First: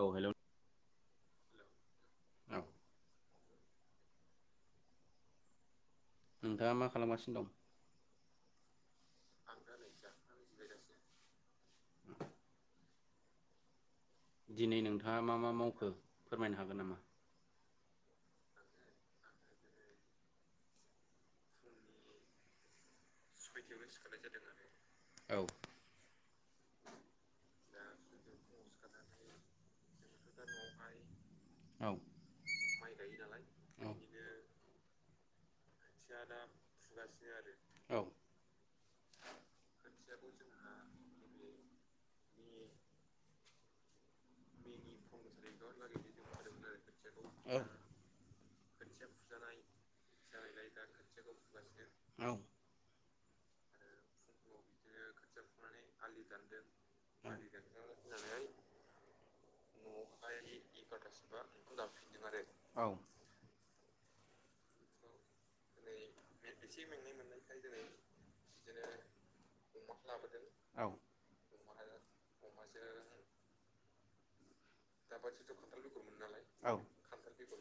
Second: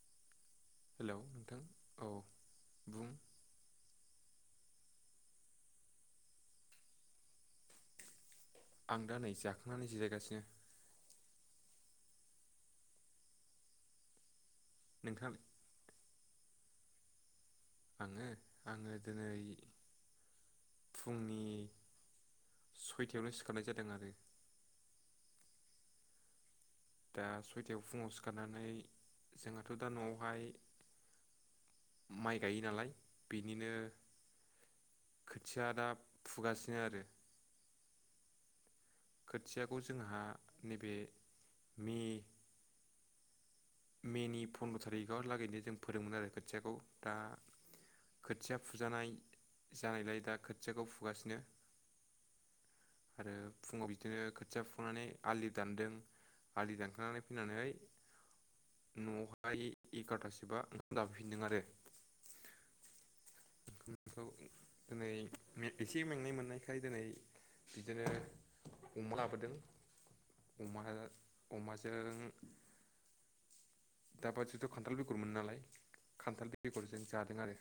औ hello. Hello नोंथां। औ बुं। नोंथाङा मा खालामगासिनो दं? आं दा नै जाखांनानै जिरायगासिनो। दिनै नोंथाङा नोंथां मा मा मावखो? फोरमायनो हागोन नामा? आङो आङो दिनै फुंनि सयथायावनो सिखारनाय जादों आरो। औ दा सयथायाव फुङाव सिखारनानै जोंहाथ' दा न'आवहाय औ माइ गायो नालाय बेनिनो औ खोथिया दा फुगासिनो आरो। औ खोथियाखौ जोंहा नैबे मे मेनि फन्द्र' थारिगाव लागैनो जों फोदोंमोन आरो खोथियाखौ दा औ खोथिया फुजानाय जानायलाय दा खोथियाखौ फु फुगासिनो। फुङाव बि बिदिनो खोथिया फुनानै आलि दानदों आलि दानखांनानै फैनानै न'आवहाय एगार'थासोबा ओंखाम दाफैफिनदों आरो। खौ दोनै एसे मेंनाय मोननायखाय दिनै बिदिनो अमा लाबोदों। औ अमा अमाजों [inaudible] थ' खान्थाल बेगरमोनो नालाय खान्थाल बेगरजों जादों आरो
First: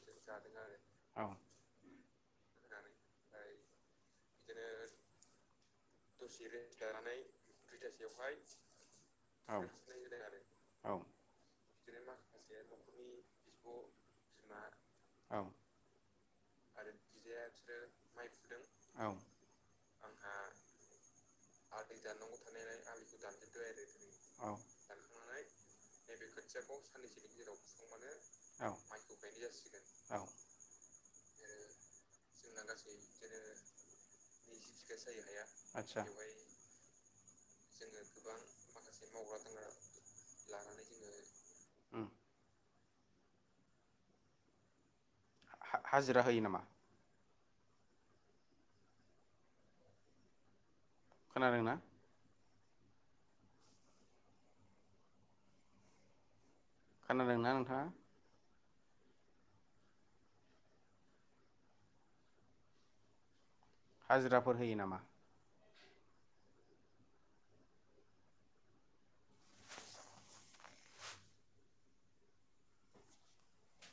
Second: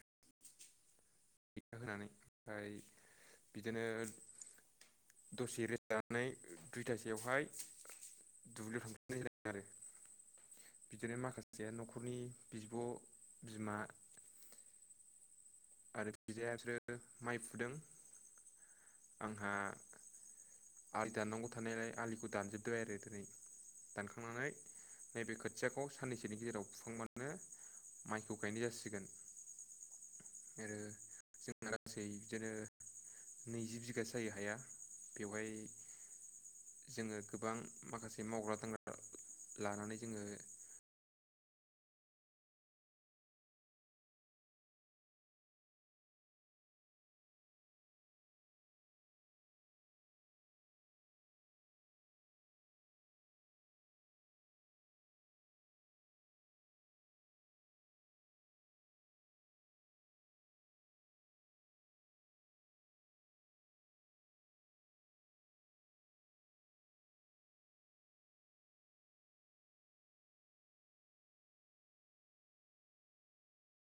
बेखौ होनानै ओमफ्राय बिदिनो दसेे रे दुब्लियाव थांफिननाय जादों आरो औ औ। बिदिनो माखासे न'खरनि बिब' बिमा आरो बिदायासोरो माइ फुदों आंहा आलि दाननांगौ थानायलाय आलिखौ दानजोबबाय आरो दिनै दानखांनानै नैबे खोथियाखौ साननैसोनि गेजेराव फुखांबानो माइखौ गायनाय जासिगोन। आरो जोंहा गासै बिदिनो नैजि बिगासो जायो हाया। बेवहाय आदसा जोङो गोबां माखासे मावग्रा दांग्रा लानानै जोङो उम। हा-हा-हाजिरा होयो नामा? खोनादोंंना? खानादोंना नोंथाङा? हाजिराफोर होयो नामा?